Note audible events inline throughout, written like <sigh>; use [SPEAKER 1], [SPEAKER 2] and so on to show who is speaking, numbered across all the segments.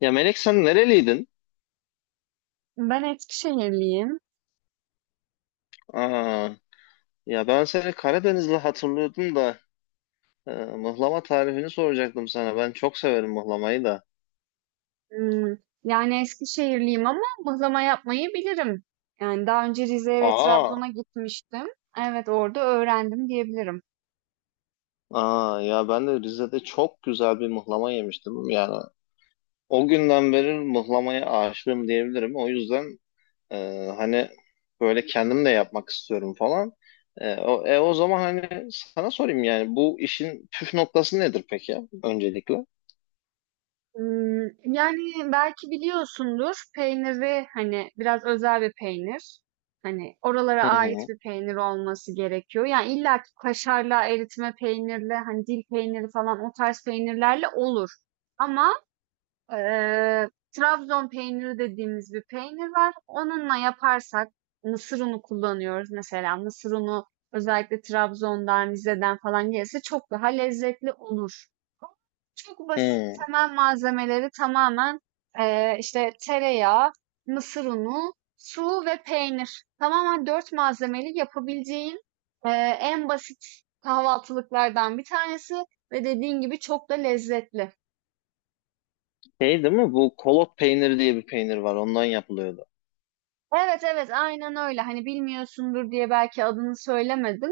[SPEAKER 1] Ya Melek sen nereliydin?
[SPEAKER 2] Ben Eskişehirliyim.
[SPEAKER 1] Aa, ya ben seni Karadenizli hatırlıyordum da mıhlama tarifini soracaktım sana. Ben çok severim mıhlamayı da.
[SPEAKER 2] Hmm, yani Eskişehirliyim ama mıhlama yapmayı bilirim. Yani daha önce Rize'ye ve
[SPEAKER 1] Aa,
[SPEAKER 2] Trabzon'a gitmiştim. Evet orada öğrendim diyebilirim.
[SPEAKER 1] aa, ya ben de Rize'de çok güzel bir mıhlama yemiştim. Yani o günden beri mıhlamaya aşığım diyebilirim. O yüzden e, hani böyle kendim de yapmak istiyorum falan. O zaman hani sana sorayım, yani bu işin püf noktası nedir peki öncelikle?
[SPEAKER 2] Yani belki biliyorsundur peyniri hani biraz özel bir peynir. Hani oralara
[SPEAKER 1] Hı
[SPEAKER 2] ait
[SPEAKER 1] hı.
[SPEAKER 2] bir peynir olması gerekiyor. Yani illa ki kaşarla, eritme peynirle, hani dil peyniri falan o tarz peynirlerle olur. Ama Eee, Trabzon peyniri dediğimiz bir peynir var. Onunla yaparsak mısır unu kullanıyoruz mesela. Mısır unu özellikle Trabzon'dan, Rize'den falan gelirse çok daha lezzetli olur. Çok basit
[SPEAKER 1] Hı.
[SPEAKER 2] temel malzemeleri tamamen işte tereyağı, mısır unu, su ve peynir. Tamamen dört malzemeli yapabileceğin en basit kahvaltılıklardan bir tanesi ve dediğin gibi çok da lezzetli.
[SPEAKER 1] Şey değil mi? Bu kolot peyniri diye bir peynir var. Ondan yapılıyordu.
[SPEAKER 2] Evet, evet, aynen öyle. Hani bilmiyorsundur diye belki adını söylemedim.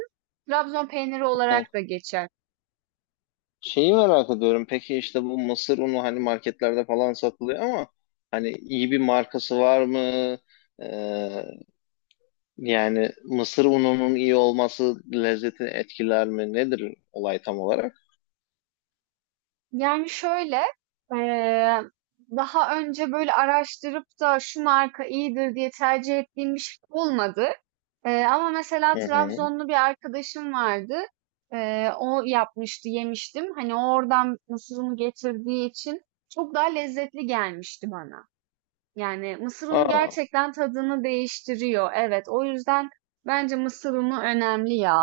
[SPEAKER 2] Trabzon peyniri olarak
[SPEAKER 1] Hı.
[SPEAKER 2] da geçer.
[SPEAKER 1] Şeyi merak ediyorum. Peki işte bu mısır unu hani marketlerde falan satılıyor ama hani iyi bir markası var mı? Ee, Yani mısır ununun iyi olması lezzeti etkiler mi? Nedir olay tam olarak?
[SPEAKER 2] Yani şöyle, eee, daha önce böyle araştırıp da şu marka iyidir diye tercih ettiğim bir şey olmadı. Ama mesela
[SPEAKER 1] Hı hı.
[SPEAKER 2] Trabzonlu bir arkadaşım vardı. O yapmıştı, yemiştim. Hani oradan mısırını getirdiği için çok daha lezzetli gelmişti bana. Yani mısır unu
[SPEAKER 1] Aa,
[SPEAKER 2] gerçekten tadını değiştiriyor. Evet, o yüzden bence mısır unu önemli ya.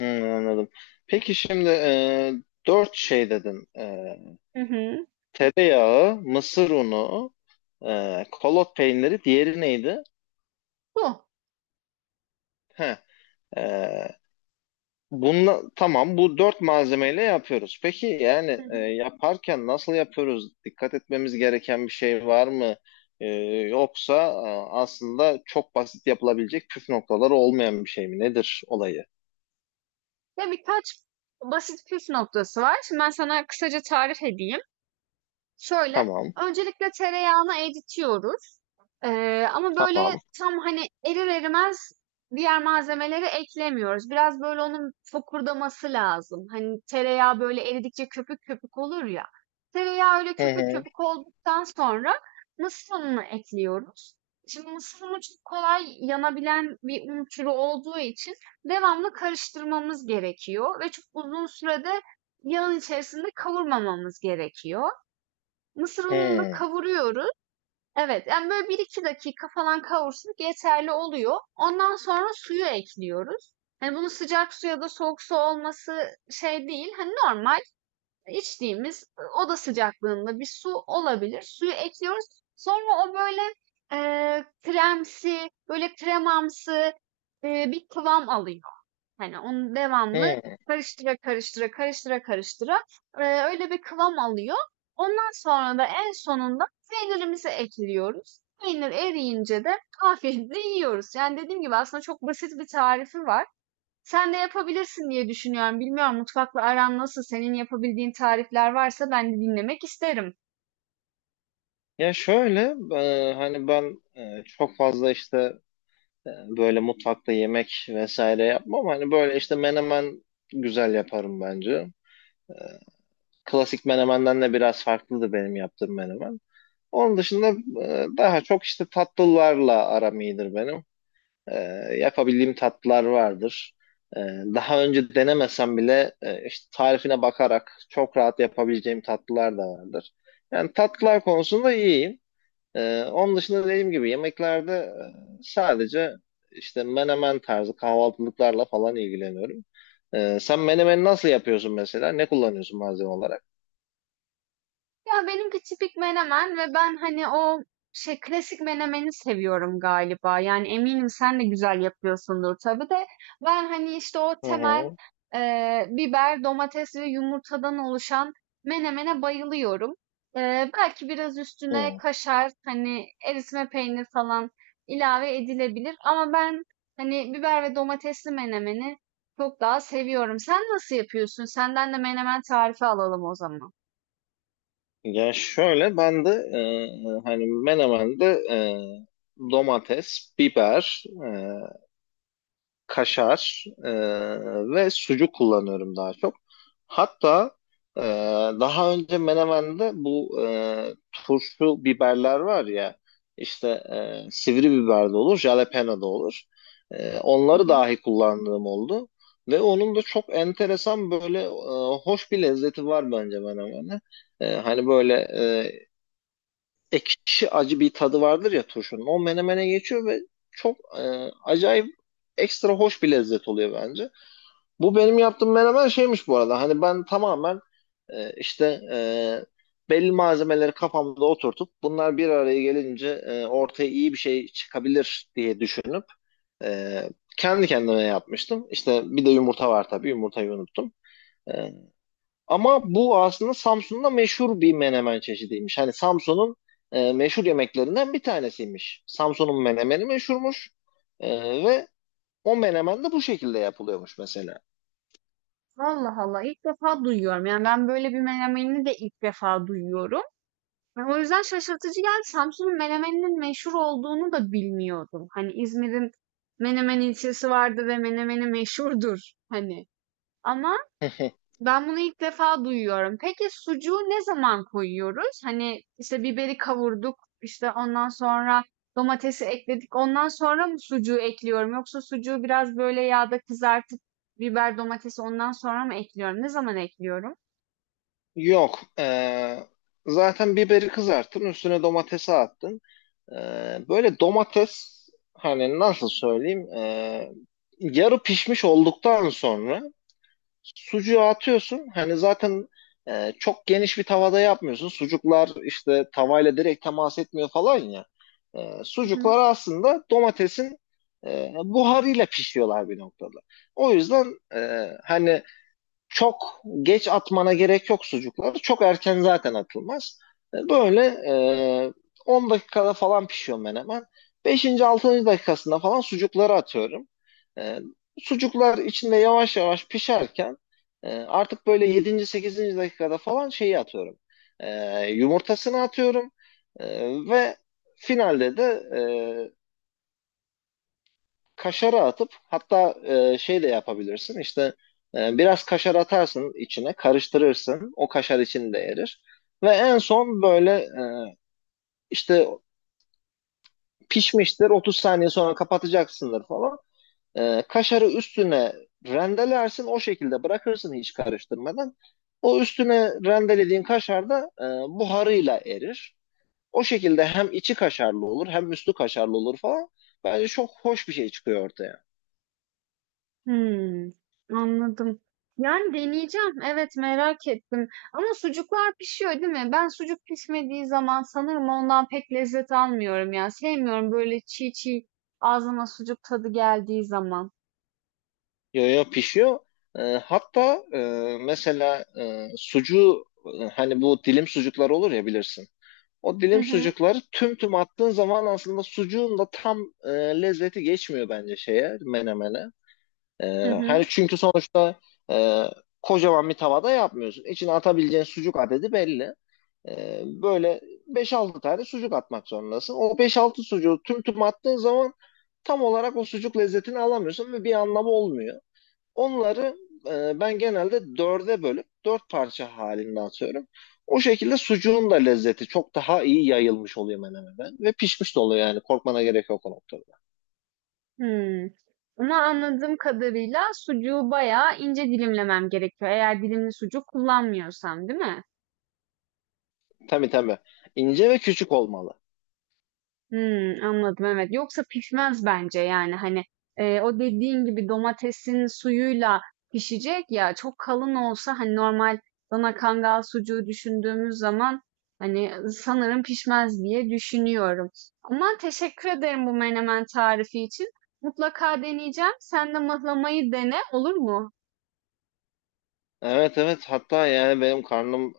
[SPEAKER 1] hı, anladım. Peki şimdi, dört şey dedin.
[SPEAKER 2] Hı hı.
[SPEAKER 1] Tereyağı, mısır unu, kolot peyniri. Diğeri neydi?
[SPEAKER 2] Bu.
[SPEAKER 1] Heh. e, tamam, bu dört malzemeyle yapıyoruz. Peki yani
[SPEAKER 2] Hı hı.
[SPEAKER 1] yaparken nasıl yapıyoruz? Dikkat etmemiz gereken bir şey var mı? E, Yoksa aslında çok basit, yapılabilecek püf noktaları olmayan bir şey mi? Nedir olayı?
[SPEAKER 2] Ve birkaç basit püf noktası var. Şimdi ben sana kısaca tarif edeyim. Şöyle,
[SPEAKER 1] Tamam,
[SPEAKER 2] öncelikle tereyağını eritiyoruz. Ama böyle
[SPEAKER 1] tamam.
[SPEAKER 2] tam hani erir erimez diğer malzemeleri eklemiyoruz. Biraz böyle onun fokurdaması lazım. Hani tereyağı böyle eridikçe köpük köpük olur ya. Tereyağı öyle
[SPEAKER 1] Hı
[SPEAKER 2] köpük
[SPEAKER 1] hı,
[SPEAKER 2] köpük olduktan sonra mısır ununu ekliyoruz. Şimdi mısır unu çok kolay yanabilen bir un türü olduğu için devamlı karıştırmamız gerekiyor ve çok uzun sürede yağın içerisinde kavurmamamız gerekiyor. Mısır ununu
[SPEAKER 1] hı,
[SPEAKER 2] kavuruyoruz. Evet, yani böyle bir iki dakika falan kavursak yeterli oluyor. Ondan sonra suyu ekliyoruz. Hani bunu sıcak su ya da soğuk su olması şey değil. Hani normal içtiğimiz oda sıcaklığında bir su olabilir. Suyu ekliyoruz. Sonra o böyle e, kremsi, böyle kremamsı bir kıvam alıyor. Hani onu devamlı
[SPEAKER 1] hı.
[SPEAKER 2] karıştıra karıştıra karıştıra karıştıra öyle bir kıvam alıyor. Ondan sonra da en sonunda peynirimizi ekliyoruz. Peynir eriyince de afiyetle yiyoruz. Yani dediğim gibi aslında çok basit bir tarifi var. Sen de yapabilirsin diye düşünüyorum. Bilmiyorum mutfakla aran nasıl? Senin yapabildiğin tarifler varsa ben de dinlemek isterim.
[SPEAKER 1] Ya şöyle, hani ben çok fazla işte e, böyle mutfakta yemek vesaire yapmam. Hani böyle işte menemen güzel yaparım bence. E, Klasik menemenden de biraz farklıdır benim yaptığım menemen. Onun dışında daha çok işte tatlılarla aram iyidir benim. E, Yapabildiğim tatlılar vardır. E, Daha önce denemesem bile işte tarifine bakarak çok rahat yapabileceğim tatlılar da vardır. Yani tatlılar konusunda iyiyim. Onun dışında, dediğim gibi, yemeklerde sadece işte menemen tarzı kahvaltılıklarla falan ilgileniyorum. Sen menemeni nasıl yapıyorsun mesela? Ne kullanıyorsun malzeme olarak?
[SPEAKER 2] Ya benimki tipik menemen ve ben hani o şey klasik menemeni seviyorum galiba. Yani eminim sen de güzel yapıyorsundur tabii de. Ben hani işte o
[SPEAKER 1] Hı
[SPEAKER 2] temel
[SPEAKER 1] hı.
[SPEAKER 2] biber, domates ve yumurtadan oluşan menemene bayılıyorum. Belki biraz üstüne
[SPEAKER 1] Hı.
[SPEAKER 2] kaşar, hani eritme peynir falan ilave edilebilir. Ama ben hani biber ve domatesli menemeni çok daha seviyorum. Sen nasıl yapıyorsun? Senden de menemen tarifi alalım o zaman.
[SPEAKER 1] Ya şöyle ben de, hani menemende e, domates, biber, kaşar ve sucuk kullanıyorum daha çok. Hatta e, daha önce Menemen'de bu turşu biberler var ya, işte sivri biber de olur, jalapeno da olur.
[SPEAKER 2] Hı
[SPEAKER 1] Onları
[SPEAKER 2] hı.
[SPEAKER 1] dahi kullandığım oldu. Ve onun da çok enteresan, böyle hoş bir lezzeti var bence Menemen'e. Hani böyle ekşi acı bir tadı vardır ya turşunun. O menemene geçiyor ve çok acayip, ekstra hoş bir lezzet oluyor bence. Bu benim yaptığım menemen şeymiş bu arada. Hani ben tamamen işte belli malzemeleri kafamda oturtup bunlar bir araya gelince ortaya iyi bir şey çıkabilir diye düşünüp e, kendi kendime yapmıştım. İşte bir de yumurta var tabii. Yumurtayı unuttum. E, Ama bu aslında Samsun'da meşhur bir menemen çeşidiymiş. Hani Samsun'un meşhur yemeklerinden bir tanesiymiş. Samsun'un menemeni meşhurmuş. E, Ve o menemen de bu şekilde yapılıyormuş mesela.
[SPEAKER 2] Allah Allah ilk defa duyuyorum. Yani ben böyle bir menemeni de ilk defa duyuyorum. O yüzden şaşırtıcı geldi. Samsun'un menemeninin meşhur olduğunu da bilmiyordum. Hani İzmir'in Menemen ilçesi vardı ve menemeni meşhurdur hani. Ama
[SPEAKER 1] <laughs>
[SPEAKER 2] ben bunu ilk defa duyuyorum. Peki sucuğu ne zaman koyuyoruz? Hani işte biberi kavurduk, işte ondan sonra domatesi ekledik. Ondan sonra mı sucuğu ekliyorum? Yoksa sucuğu biraz böyle yağda kızartıp biber domatesi ondan sonra mı ekliyorum? Ne zaman ekliyorum?
[SPEAKER 1] Yok. Zaten biberi kızarttın, üstüne domatesi attın. E, Böyle domates, hani nasıl söyleyeyim, yarı pişmiş olduktan sonra sucuğu atıyorsun. Hani zaten çok geniş bir tavada yapmıyorsun. Sucuklar işte tavayla direkt temas etmiyor falan ya.
[SPEAKER 2] Hı hı.
[SPEAKER 1] Sucuklar aslında domatesin buharıyla pişiyorlar bir noktada. O yüzden hani çok geç atmana gerek yok sucukları. Çok erken zaten atılmaz. Böyle e, 10 dakikada falan pişiyor menemen. 5. 6. dakikasında falan sucukları atıyorum. E, Sucuklar içinde yavaş yavaş pişerken artık böyle 7. 8. dakikada falan şeyi atıyorum. E, Yumurtasını atıyorum. Ve finalde de e, kaşarı atıp, hatta şey de yapabilirsin, işte biraz kaşar atarsın içine, karıştırırsın, o kaşar içinde erir. Ve en son böyle işte pişmiştir, 30 saniye sonra kapatacaksındır falan. Kaşarı üstüne rendelersin, o şekilde bırakırsın hiç karıştırmadan. O üstüne rendelediğin kaşar da buharıyla erir, o şekilde hem içi kaşarlı olur hem üstü kaşarlı olur falan. Bence çok hoş bir şey çıkıyor ortaya.
[SPEAKER 2] Hmm Anladım. Yani deneyeceğim. Evet, merak ettim ama sucuklar pişiyor, değil mi? Ben sucuk pişmediği zaman sanırım ondan pek lezzet almıyorum ya. Sevmiyorum böyle çiğ çiğ ağzıma sucuk tadı geldiği zaman.
[SPEAKER 1] Yo, yo, pişiyor. Hatta mesela sucuğu, hani bu dilim sucuklar olur ya, bilirsin. O
[SPEAKER 2] Hı
[SPEAKER 1] dilim
[SPEAKER 2] hı.
[SPEAKER 1] sucukları tüm tüm attığın zaman aslında sucuğun da tam e, lezzeti geçmiyor bence menemene. E,
[SPEAKER 2] Hı
[SPEAKER 1] Hani
[SPEAKER 2] hı.
[SPEAKER 1] çünkü sonuçta e, kocaman bir tavada yapmıyorsun. İçine atabileceğin sucuk adedi belli. Böyle beş altı tane sucuk atmak zorundasın. O beş altı sucuğu tüm tüm attığın zaman tam olarak o sucuk lezzetini alamıyorsun ve bir anlamı olmuyor. Onları ben genelde dörde bölüp dört parça halinde atıyorum. O şekilde sucuğun da lezzeti çok daha iyi yayılmış oluyor menemeden ve pişmiş de oluyor, yani korkmana gerek yok o noktada.
[SPEAKER 2] Hımm. Ama anladığım kadarıyla sucuğu bayağı ince dilimlemem gerekiyor eğer dilimli sucuk kullanmıyorsam, değil mi?
[SPEAKER 1] Tabii, tabii. İnce ve küçük olmalı.
[SPEAKER 2] Anladım, evet. Yoksa pişmez bence, yani, hani, o dediğin gibi domatesin suyuyla pişecek ya, çok kalın olsa, hani, normal dana kangal sucuğu düşündüğümüz zaman, hani, sanırım pişmez diye düşünüyorum. Ama teşekkür ederim bu menemen tarifi için. Mutlaka deneyeceğim. Sen de mıhlamayı dene, olur mu?
[SPEAKER 1] Evet, evet, hatta yani benim karnım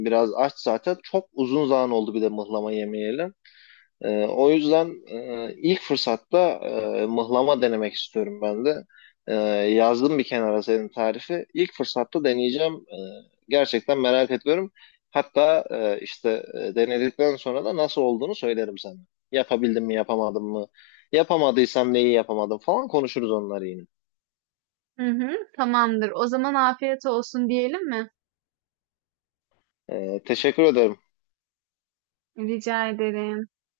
[SPEAKER 1] biraz aç zaten. Çok uzun zaman oldu bir de mıhlama yemeyelim. O yüzden ilk fırsatta mıhlama denemek istiyorum ben de. Ee, Yazdım bir kenara senin tarifi. İlk fırsatta deneyeceğim. Gerçekten merak ediyorum. Hatta işte denedikten sonra da nasıl olduğunu söylerim sana. Yapabildim mi, yapamadım mı? Yapamadıysam neyi yapamadım falan konuşuruz onları yine.
[SPEAKER 2] Hı hı, tamamdır. O zaman afiyet olsun diyelim mi?
[SPEAKER 1] Teşekkür ederim.
[SPEAKER 2] Rica ederim.